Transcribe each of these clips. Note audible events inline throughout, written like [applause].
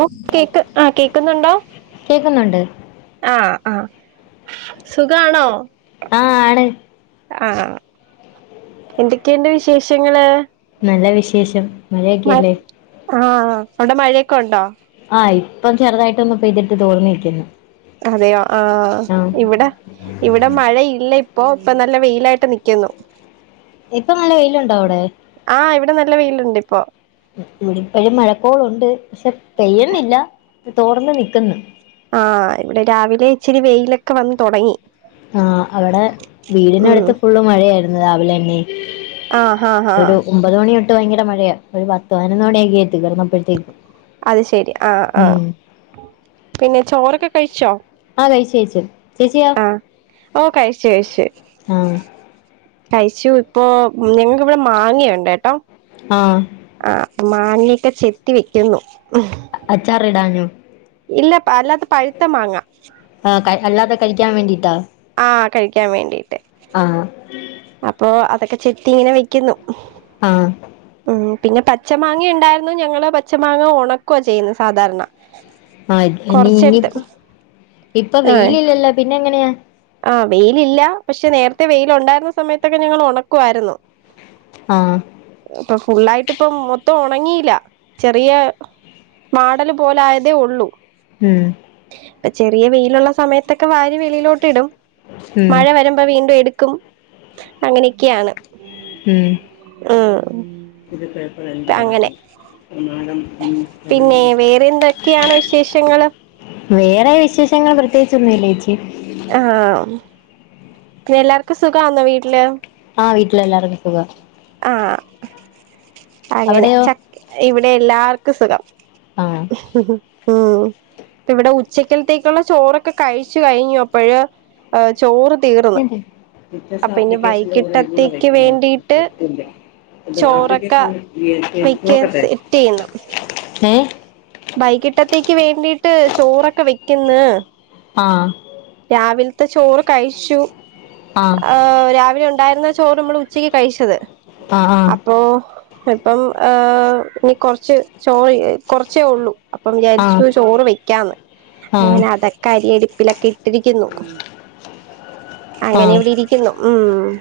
ഓകേക്ക് ആ കേക്കുന്നുണ്ടോ കേക്കുന്നുണ്ട് ആ ആ സുഖാണോ ആ ആണ് ആ എന്തൊക്കെയുണ്ട് വിശേഷങ്ങള് നല്ല വിശേഷം മ മഴേക്കല്ലേ. ആ വെടെ മഴയൊക്കെ ഒണ്ടോ ആ ഇപ്പം ചെറുതായിട്ടൊന്ന് പെയ്തിട്ട് തോർന്നിരിക്കുന്നു അതെയോ ആ ഇവിടെ ഇവിടെ മഴയി ഇല്ല ഇപ്പൊ ഇപ്പൊ നല്ല വെയിലായിട്ട് നിക്കുന്നു ഇപ്പൊ നല്ല വെയിലുണ്ടോ അവിടെ ആ ഇവിടെ നല്ല വെയിലുണ്ട് ഇപ്പോ ഇവ്ടെ ഇപ്പോഴും മഴക്കോളുണ്ട് പക്ഷെ പെയ്യ്ന്നില്ല തോർന്ന് നിക്കുന്ന് ആ ഇവിടെ രാവിലെ ഇച്ചിരി വെയിലൊക്കെ വന്ന് തുടങ്ങി ആ അവിടെ ഉം വീടിനടുത്ത് ഫുള്ള് മഴയായിരുന്നു രാവിലെ തന്നെ ആ ഹാ ഹാ ഒരു ഒമ്പത് മണിയ ട്ട ഭയങ്കരമഴയാ ഒരു പത്ത് പതിനൊന്ന് മണിയൊക്കെയായി തീർന്നപ്പഴ്ത്തേക്ക്‌ അത് ശരി ആഹ ആഹ പിന്നെ ചോറൊക്കെ കഴിച്ചോ അ കഴിച്ച് കഴിച്ച് ആ ഓ കഴിച്ചു കഴിച്ചു ആ കഴിച്ചു ഇപ്പൊ ഞങ്ങക്കിവിടെ മാങ്ങയുണ്ട് കേട്ടോ ആഹ ആ മാങ്ങയൊക്കെ ചെത്തി വെക്കുന്നു അച്ചാറിടാനോ ഇല്ല [unintelligible] മാങ്ങ ആ ക അല്ലാതെ കഴിക്കാൻ വേണ്ടി ആഹ കഴിക്കാൻ വേണ്ടി ആ അതൊക്കെ ചെത്തി ഇങ്ങനെ വെക്കുന്നു ആ ഇം പിന്നെ പച്ച മാങ്ങ ഇണ്ടായിരുന്നു ഞങ്ങള് പച്ച മാങ്ങ ഒണക്കുവ ചെയ്യുന്നത് സാധാരണ ആത ഇനി കൊറച്ചെടുത്ത് ഇനിയിപ്പ ഇപ്പൊ ആ വെയിലില്ലല്ലോ പിന്നെ എങ്ങനെയാ ആ വെയിലില്ല പക്ഷെ നേരത്തെ വെയില ഒണ്ടായിരുന്ന സമയത്തൊക്കെ ഞങ്ങള് ഒണക്കുവായിരുന്നു ആ ഫുള്ളായിട്ടിപ്പം മൊത്തം ഉണങ്ങിയില്ല ചെറിയ മാടല് പോല ആയതേ ഉള്ളൂ ഉം ഇപ്പൊ ചെറിയ വെയിലുള്ള സമയത്തൊക്കെ വാര് വെളിയിലോട്ട് ട്ടിടും ഉം മഴ വരുമ്പോ വീണ്ടും എടു ക്കും അങ്ങനെയൊക്കെയാണ് ഉം ആഹ് [unintelligible] [unintelligible] എന്നാലും പിന്നെ വേറെ എന്തൊക്കെയാണ് വിശേഷങ്ങള് വേറെ വിശേഷങ്ങൾ പ്രത്യേകിച്ചൊന്നുല്ലേച്ചി ആഹ പിന്ന എല്ലാർക്കും സുഖാന്നോ വീട്ടില് ആ വീട്ടില് എല്ലാർക്കും സുഖാ ആ അങ്ങനെ അവിടെയോ ച ഇവിടെ എല്ലാർക്കും സുഖം ആഹ് മ്മ്.. ഇപ്പ ഇവിടെ ഉച്ചക്കലത്തേക്കുള്ള ചോറൊക്കെ കഴിച്ചു കഴിഞ്ഞു അപ്പഴ് ചോറ് തീർന്ന് വത് അപ്പൊ ഇനി ആപ്ലിക്കേഷന്റെ കൂടെ എൂടെ വൈകിട്ടത്തേക്ക് വേണ്ടിയിട്ട് വെക്കപ്ൻ ചോറൊക്കെ വെക്കാൻ നോക്കട്ടെ സെറ്റ് ബൈകിട്ടത്തേക്ക് വേണ്ടിട്ട് ചോറൊക്കെ വെക്ക്ന്ന് ആഹ് ത്തെ ചോറ് കഴിച്ചു ആഹ് ആ രാവിലെ ഉ ഉണ്ടായിരുന്ന ചോറ് നമ്മൾ ഉച്ചയ്ക്ക് കഴിച്ചത് ആഹ് അപ്പൊ ഇപ്പം ആ ഇനി കുറച്ച് ചോറ് കൊർ ച്ചേ ഉള്ളൂ അപ്പം ആഹ് വിചാരിച്ചു ചോറ് വെക്കാന്ന് ആഹ് ആഹ് അങ്ങനെ അതൊക്കെ അരിയടി പിലക്കി ട്ടിരിക്കുന്നു അങ്ങനെ ആഹ് ഇവിടെ ഇരിക്കുന്നു ഊം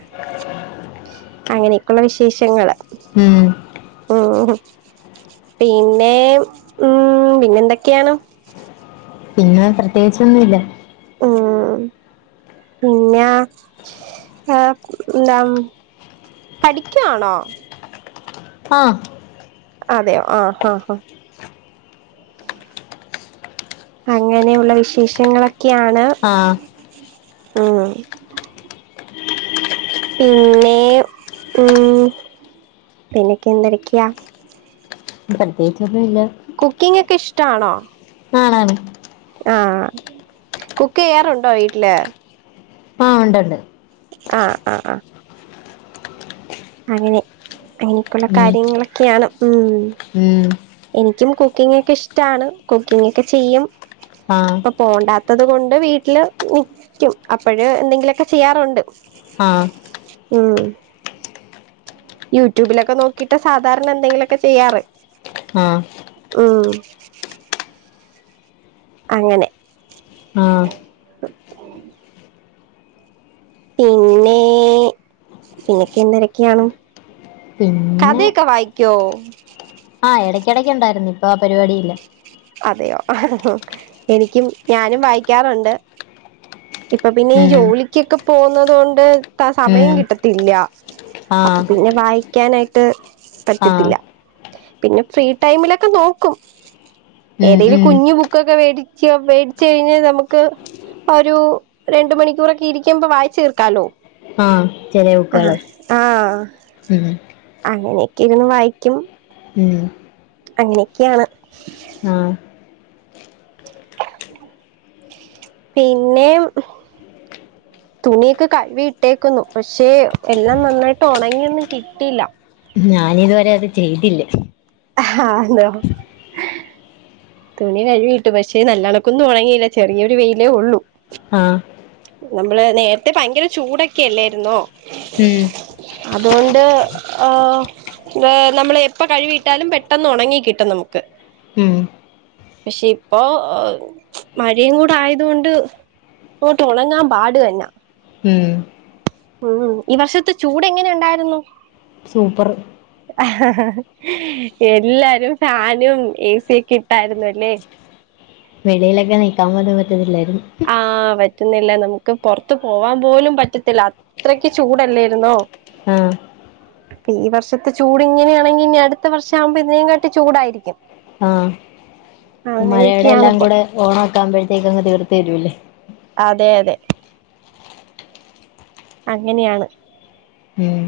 അങ്ങനെയൊക്കെയുള്ള വിശേഷങ്ങള് ഉം ഉം പിന്നേ ഉം പിന്നെന്തൊക്കെയാണ് പിന്നെ പ്രത്യേകിച്ചൊന്നുമില്ല ഉം പിന്നെ എന്താ പഠിക്കുവാണോ ആഹ അതെയോ ആഹ് ആഹ് ഹ അങ്ങനെയുള്ള വിശേഷങ്ങളൊ ഒക്കെയാണ് ആഹ് ഉം പിന്നെ ഉം പിന്നക്കെ എന്തരക്കാ പ്രത്യേകിച്ചൊന്നും ഇല്ല കുക്കിംഗ ഒക്കെ ഇഷ്ടാണോ ആണ് ആണ് ആഹ കുക്ക് ചെയ്യാറുണ്ടോ വീട്ടില് ആഹ ഉണ്ട ഉണ്ട് ആഹ ആഹ ആ അങ്ങനെ അങ്ങനക്കുള്ള ഉം കാര്യങ്ങളൊക്കെയാണ് ഉം ഉം എനിക്കും കുക്കിംഗ്‌ ഒക്കെ ഇഷ്ടമാണ്. കുക്കിംഗ്ക്കെ ചെയ്യും ആഹ് ഇപ്പൊ പോണ്ട ത്തത് കൊണ്ട് വീട്ടില് നിക്കും. അപ്പോഴ് എന്തെങ്കിലുമൊക്കെ ചെയ്യാറുണ്ട് ആഹ ഉം, യൂട്യൂബിലൊക്കെ നോക്കിട്ട് സാധാരണ എന്തെങ്കിലുമൊക്കെ ചെയ്യാറ് ആഹ് ഉം അങ്ങനെ ആഹ് പിന്നെ പിന്നെക്കെ എന്തരക്കെയാണ്, പിന്നെ കഥയൊക്കെ വായിക്കോ ആഹ് ഇടയ്ക്കിടക്ക് ഉണ്ടായിരുന്നു ഇപ്പൊ ആ പരിപാടിയില്ല അതെയോ, എനിക്കും ഞാനും വായിക്കാറുണ്ട് ഇപ്പൊ പിന്നെ ഈ ഉം ജോലി ഒക്കെ പോകുന്നത കൊണ്ട് ത സമയം ഉം കിട്ട ഇല്ല അപ്പൊ ആഹ് പിന്നെ വായി [unintelligible] ആഹ് പറ്റത്തില്ല പിന്നെ ഫ്രീ ടൈമിലൊക്കെ നോക്കും ഉം ഏതേലും ഉം കുഞ്ഞി ബു ബുക്കൊക്കെ വേടിച്ച് വേടിച്ച് കഴിഞ്ഞ് നമുക്ക് ഒരു രണ്ട മണിക്കൂറൊക്കെ ഇരിക്കുമ്പൊ വായിച്ചു തീർക്കാലോ ആ ചെറിയ ബുക്കോളു ആ ആഹ് ഉം അങ്ങനെയൊക്കെ ഇരുന്ന് വായിക്കും ഉം അങ്ങനെയൊക്കെയാണ് ആഹ് പിന്നെ തുണിയൊക്കെ കഴുവി ഇട്ടേക്കുന്നു പക്ഷെ എല്ലാം നന്നായിട്ട് ഉണങ്ങിയൊന്നും കിട്ടില്ല ഞാൻ ഇതുവരെ അത് ചെയ്തില്ല ആ ന്തോ തുണി കഴുകിട്ട് പക്ഷേ നല്ലണക്കൊന്നും ഉണങ്ങിയില്ല ചെറിയൊരു വെയിലേ ഉള്ളൂ ആഹ് നമ്മള് നേരത്തെ ഭയങ്കര ചൂടൊക്കെ അല്ലായിരുന്നോ ഉം അതുകൊണ്ട് നമ്മൾ എപ്പ കഴ്കിയിട്ടാലും പെട്ടെന്ന് ഉണങ്ങി കിട്ടും നമുക്ക് ഉം പക്ഷെ ഇപ്പോ മഴയും കൂടെ ആയതുകൊണ്ട് ഉണങ്ങാൻ പാടുതന്ന ഉം ഉം ഈ വർഷത്തെ ചൂട് എങ്ങനെ ഉണ്ടായിരുന്നു സൂപ്പർ [inaudible] എല്ലാരും ഫാനും ഏ സിയ ഒക്കെ ഇട്ടായിരുന്നു അല്ലേ വെളിയിലൊക്കെ നിൽക്കാൻ പോലും പറ്റത്തില്ല- ആ വറ്റ പറ്റുന്നില്ല നമുക്ക് പുറത്ത് പോവാൻ പോലും പറ്റത്തില്ല അത്രക്ക് ചൂടല്ലരുന്നോ ആഹ് അപ്പൊ ഈ വർഷത്തെ ചൂട് ഇങ്ങനെയാണെങ്കി ഇനി അടുത്ത വർഷം ആകുമ്പോ ഇതിനേംകാട്ടി ചൂടായിരിക്കും ആഹ് മഴയുടെ എല്ലാം അങ്ങനെയൊക്കെയാണിപ്പോ കൂടെ ഓണം ക്കുമ്പോഴത്തേക്ക്അങ്ങ് തീർത്ത് തരുല്ലേ അതെ അതെ അങ്ങനെയാണ് ഉം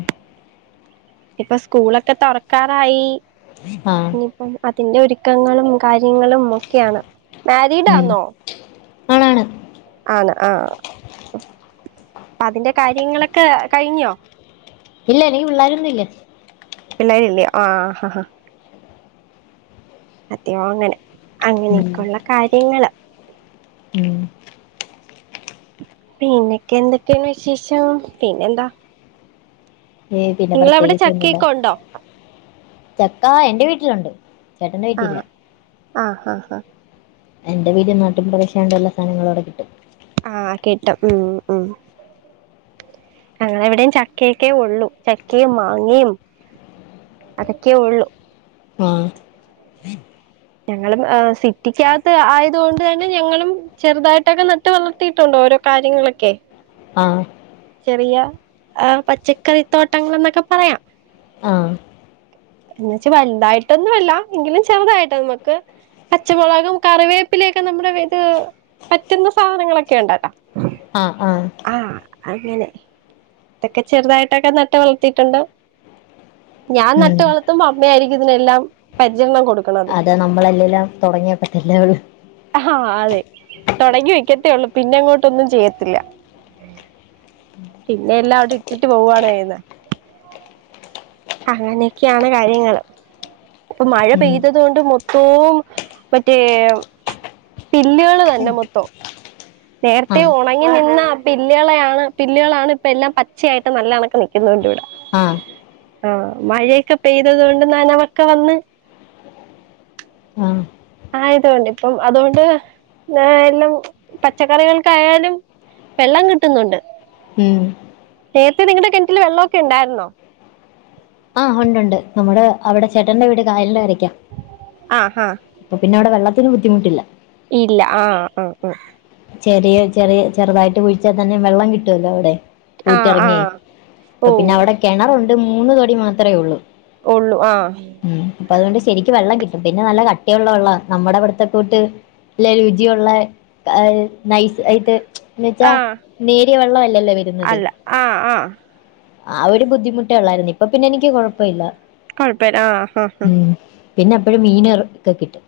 ഇപ്പൊ സ്കൂളൊക്കെ തുറക്കാറായി [inaudible] ആഹ് ഇനീപം അതിന്റെ ഒരുക്കങ്ങളും കാര്യങ്ങളും ഒക്കെയാണ് ഉം മാരിഡാന്നോ ആണാണ് ആന്ന്ആ അതിന്റെ കാര്യങ്ങളൊക്കെ കഴിഞ്ഞോ ഇല്ല നിക്ക് പിള്ളോരൊന്നും ഇല്ല പിള്ളേരി ഇല്ലേ ആ ആ ആ അതെയോ അങ്ങനെ ഉം അങ്ങനെയൊക്കെയുള്ള കാര്യങ്ങൾ ഉം പിന്നൊക്കെ എന്തൊക്കെയാണ് വിശേഷം പിന്നെന്താ പിന്നെ നിങ്ങളവിടെ പ്രതേകിച്ചു ഒന്നില്ല ചക്കയൊക്കെ ഉണ്ടോ ചക്കാ എന്റെ വീട്ടിൽ ലുഉണ്ട് ചേട്ടൻ്റെ വീട്ടില്ല ആഹ് [inaudible] ആഹ് ആഹ ഹാ എന്റെ വീട് നാട്ടിൻ പ്രദേശം ആയതുക്കൊണ്ട് എല്ലാസാധനങ്ങളുംഅവിടെ കിട്ടും ആഹ കിട്ടും ഉ ഉ ഞങ്ങ എവിടെയും ചക്കയൊക്കെ ഉള്ളൂ, ചക്കയും മാങ്ങയും അതൊക്കെ ഉള്ളു ആഹ ഞങ്ങളും സിറ്റിക്കകത്ത് ആയതുകൊണ്ട് തന്നെ ഞങ്ങളും ചെറുതായിട്ടൊക്കെ നട്ട് വളർത്തിയിട്ടുണ്ടോ ഓരോ കാര്യങ്ങളൊക്കെ ആഹ ചെറിയ ആ പച്ചക്കറിത്തോട്ടങ്ങൾ എന്നൊക്കെ ആഹ് പറയാംഎന്ന വച്ച്വലുതായിട്ടൊന്നും വല്ല എങ്കിലും ചെറുതായിട്ടാ നമുക്ക് പച്ചമുളകും കറിവേപ്പിലൊക്കെ നമ്മുടെ ഇത് പറ്റുന്ന സാധനങ്ങളൊക്കെ ഉണ്ടട്ടോ ആഹ ആഹ അങ്ങനെ, ഇതൊക്കെ ചെറുതായിട്ടൊക്കെ നട്ട് വളർത്തിയിട്ടുണ്ട് ഞാൻ ഉം നട്ട് വളർത്തുമ്പോ അമ്മയായിയിരിക്കും ഇതിനെല്ലാം പരിചരണം കൊടുക്കും അതാ നമ്മളല്ലെല്ലാം തുടങ്ങിയ പറ്റില്ലേ ഉള്ളു ആഹ് അതെ തുടങ്ങി വെക്കത്തേ ഉള്ളൂ പിന്നെ അങ്ങോട്ടൊന്നും ചെയ്യത്തില്ല പിന്നെ എല്ലാം അവിടെ ഇട്ടിട്ട് പോവാണ് യ്യുന്നത്. അങ്ങനെയൊക്കെയാണ് കാര്യങ്ങള്ൾ ഇപ്പൊ മഴ ഉം പെയ്തത് കൊണ്ട് മൊത്തവും മറ്റേ പില്ലുകള് വന്നെ മൊത്തം നേരത്തെ ആഹ് ഉണങ്ങി നിന്ന പില്ലുകളളെയ ആാണ് പുില്ലുകളളാണ് ഇപ്പ എല്ലാം പച്ചയായിട്ട് നല്ലണക്ക നിക്കുന്നൊണ്ട് ഇവിടെ. ആഹ് ആഹ മഴയൊക്കെ പെയ്തത് കൊണ്ട് നനവക്കെ വന്ന് ആഹ് ആയതൊണ്ട് ഇപ്പം അതുകൊണ്ട് എല്ലാം പച്ചക്കറികൾക്കായാലും വെള്ളം കിട്ടുന്നുണ്ട്. ഉം നേരത്തെ നിങ്ങളുടെ കിണറ്റില് വെള്ളമൊക്കെ ഉണ്ടായിരുന്നോ? ആ ഉണ്ട് ഉണ്ട്. നമ്മുടെ അവിടെ ചേട്ടന്റെ വീട് കായല ആഹ് ആഹ് അപ്പ പിന്നെ അവിടെ വെള്ള രു ബുദ്ധിമുട്ടില്ല ഇല്ല ആഹ ആഹ് ആഹ ചെറിയ ചെറിയ ചെറുതായിട്ട് കുഴിച്ചാൽ തന്നെ വെള്ളം കിട്ടുവല്ലോ അവിടെ ആഹ് ആഹ് ആഹ് പൂറ്റിറങ്ങ, ആഹ് ഓ അപ്പ പിന്നെ അവിടെ കിണറു മൂന്ന് തൊടി മാത്രമേ ഉള്ളൂ ഉള്ളു ആഹ് ഉ അപ്പൊ അതുകൊണ്ട് ശരിക്ക് വെള്ളം കി പിന്നെ നല്ല കട്ടിയുള്ള വെള്ള, നമ്മുടെ ഇവിടുത്തെ കൂട്ട് ല്ലെ രുചിയുള്ള നൈസ് യിട്ട് എന്നുവ വച്ചാ ആഹ് നേരിയ വെള്ള അല്ലല്ലോ വരുന്നത് അല്ല ആഹ് ആഹ് ആ ഒരു ബുദ്ധിമുട്ട ഉള്ളായിരുന്നു. ഇപ്പൊ പിന്നെ എനിക്ക് കുഴപ്പ ല്ല കുഴപ്പല്ലാ ആഹ് ആഹ ആഹ പിന്നെ എപ്പഴും മീൻ ഒക്കെ കിട്ടും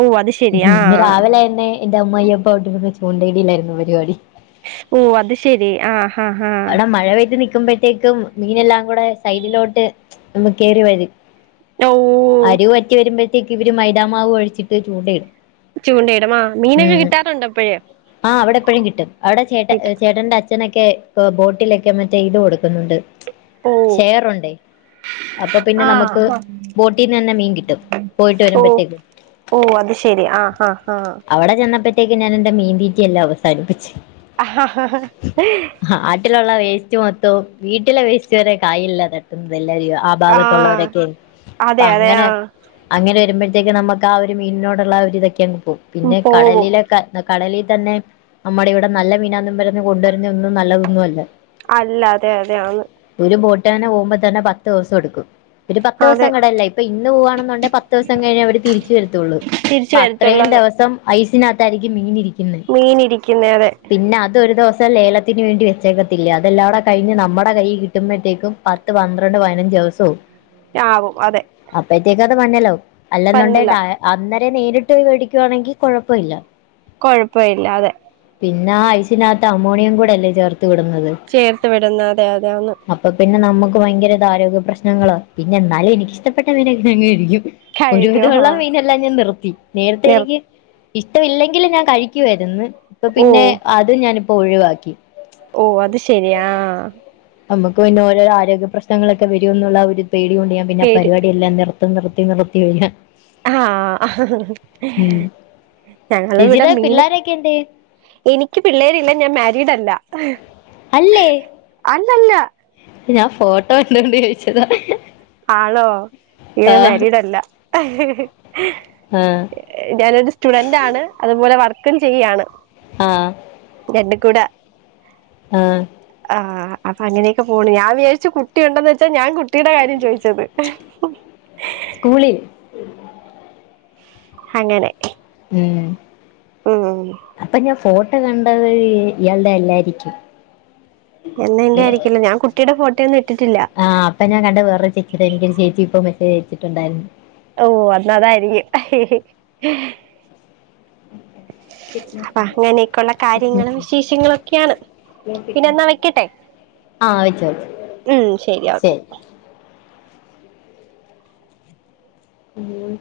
ഓ അത് ശെരി ഉ ആഹ് ആവല എന്നെ ഇന്റെ അമ്യ ഇ ചൂണ്ടേടില്ലായിരുന്നു പരിപാടി ഓ അത് ശെരി ആഹ് ഹഹ ആഹ ക്കുമ്പോഴത്തേക്കും മീനെല്ലാം കൂടെ സൈഡിലോട്ട് നമ്മ കയറി വരും ഓ അരിവ് വറ്റി വരുമ്പോ ക്ക് ഇവര് മൈതാമാവ് ഒഴിച്ചിട്ട് ചൂണ്ടയിടും ചുണ്ടയിടും, മീനക്കെ കിട്ടാറു ആഹ, അവിടെ എപ്പഴും കിട്ടും. അവിടെ ചേട്ട ചേട്ടന്റെ അച്ഛനൊക്കെ പ്പംബോട്ടിലൊക്കെ മറ്റേ ഇത് കൊടുക്കുന്നുണ്ട് ഓ ഷെയർ ഉണ്ടേ അപ്പംപിന്നെ ന്നമ്മുക്ക് ആഹ് ബോട്ടീന്ന് തന്നെ മീൻ കിട്ടും പോയിട്ട് ഓ വരുമ്പോയ്‌ത്തേക്ക് ഓ അത് ശെരി ആഹ് ആഹ് ആഹ് അവടെ ചെന്ന ചത്തേക്ക് തിന്നാൻ എന്റെ മീൻതീറ്റി എല്ലാം അവസാനിപ്പിച്ച് ഹ ഹ ഹ് വീട്ടിലുള്ള വെസ്റ്റ് മൊത്തവും വീട്ടിലെ വെസ്റ്റ് വരെ കായില തട്ടുന്നത് എ ന്നാ ചെയ്യുവാ അഭാഗത്ത് ഉള്ളവരൊക്കെ അതെ അപ്പം അതെ അങ്ങനെ ആഹ് അങ്ങനെ വരുമ്പ ത്തേക്ക് ന്നമ്മക്ക് ആ ഒരു മീനിന്നോട് ഉള്ള അ ഒരു ഇതൊക്കെ അങ്ങ് പിന്നെ പോവും കടലിലെ ന്ന കടലി തന്നെ നമ്മടെ ഇവടെ നല്ല മീനന്നും പറഞ്ഞ് കൊടുവരുന്നേ ഒന്നും നല്ലത് ഒന്നും അല്ല അല്ല അതെ അതെ ആന്ന് ട്ടനെ ഒവുംമ്പം തന്നെ പത്ത് ദിവസം എടുക്കും ഒരു പത്ത് ദിവസം അതെ കടലില ഇപ്പം ഇന്ന് പോവാണെന്നുണ്ടേൽ പത്ത് ദിവസം കഴിഞ്ഞേ അവര് തിരിച്ച് വരത്തുഉള്ളു തിരിച്ച് അപ്പം വരത്തുള്ളൂ അത്രേം അതെ ദിവസം ഐസ് പിന്നെ താരിക്കും ഇങ്ങിനെ ഇരി മീൻ ഇരിക്കിന്നെ അതെ ഒരു ദിവസം ലേലത്തിന് വേണ്ടി വെച്ചേക്കത്തില്ലേ അതെല്ലാടെ കയിഞ്ഞ് ന്നമ്മടെ കയ്യിൽ കിട്ടുമ്പോയ്‌ത്തേക്കും പത്ത് പന്ത്രണ്ട് പയിനഞ്ച് ദിവസാവും ആവും അതെ ത് വനലോ അല്ലെന്നുണ്ടേൽ പന്നലാ ഡയ അന്ന് ല്ലേ നേരിട്ട് പോയി വേടിക്കുവാണെങ്കിൽ കുഴപ്പം ഇല്ല കൊയപ്പം ഇല്ല അതെ പിന്നെ ആ ഐസിനകത്ത് അമോണിയം കൂടെ അല്ലെ ചെർ ചേർത്ത് വിടുന്നെ അതെ അതെ ആന്ന് നമക്ക് ഭയങ്കര ഇത് ആരോഗ്യ പ്രശ്നങ്ങള പിന്നെ എന്നാലും എനിക്കിഷ്ടപ്പെട്ട മീന ഞാൻ കഴിക്കും കഴിക്കും ഒരുവിധഉള്ള ആഹ് മീനെല്ലാം ഞാൻ നിർത്തി നേരത്തെ നിർ എനിക്ക് ഇഷ്ട്ട ഇല്ലെങ്കിലും ഞാൻ കഴിക്കുവായിരുന്ന് ഇപ്പൊ ഓ പിന്നെ അത് ഞാൻ പ്പോ ഒഴിവാക്കി ഓ അത് ശരിയാ നമുക്ക് പിന്നെ ഓരോരോ ആരോഗ്യ പ്രശ്നങ്ങളൊക്കെ വരോന്നുള്ള ആ ഒരു പേടി കൊണ്ട് ഞാൻ പിന്നെ ആ പേര് പരുവാടി എല്ലാം നിർ നിർത്തി നിർത്തി ഞാൻ ആ ഹാ ഹാ ഹ് ഞങ്ങള ഇവിടെ ചേച്ചിയുടെ മീൻ പിള്ളോരൊക്കെ എന്തേ എനിക്ക് പിള്ളേരില്ല ഞാൻ മാരീഡ് അല്ല ഹേയ് അല്ലേ ഹ അല്ല അല്ല ഞാൻ ഫോട്ടോ കണ്ടോണ്ട് ചോദിച്ചതാ ആണോ ഞാ ആ മാരീഡല്ല ഹി ഹി ആ ഞാനൊ സ്റ്റുഡന്റ് ആണ് അതുപോലെ വർക്കും ചെയ്യാണ് ആഹ രണ്ടും കൂടാ ആഹ ആ അപ്പൊ അങ്ങനൊക്കെ പോണ് ഞാൻ വിചാരിച്ചു കുട്ടിയുണ്ടെന്ന് വെച്ചാ ഞാൻ കുട്ടിയുടെ കാര്യം ചോയിച്ചത് ഹി ഹി സ്കൂളിൽ അങ്ങനെ ഉം ഉം അപ്പൊ ഞാ ഫോട്ട് [unintelligible] എന്നാ എന്റെയായിരിക്കില്ല ഞാൻ കുട്ടിയുടെ ഫോട്ടോയൊന്നും ഇട്ടിട്ടില്ല അതെ എനിക്കൊരു ചേച്ചിയിപ്പോ മെസേജ് അയച്ചിട്ടുണ്ടായിരുന്നു ഓ അന്നാതായിരിക്കും അപ്പ അങ്ങനെയൊക്കെയള്ള കാര്യങ്ങളും വിശേഷങ്ങളും ഒക്കെയാണ് പിന്നെന്നാ വെക്കട്ടെ ആഹ് വെച്ചോ വെച്ചോ ഉം ശരി ഓക്കെ മ്മ്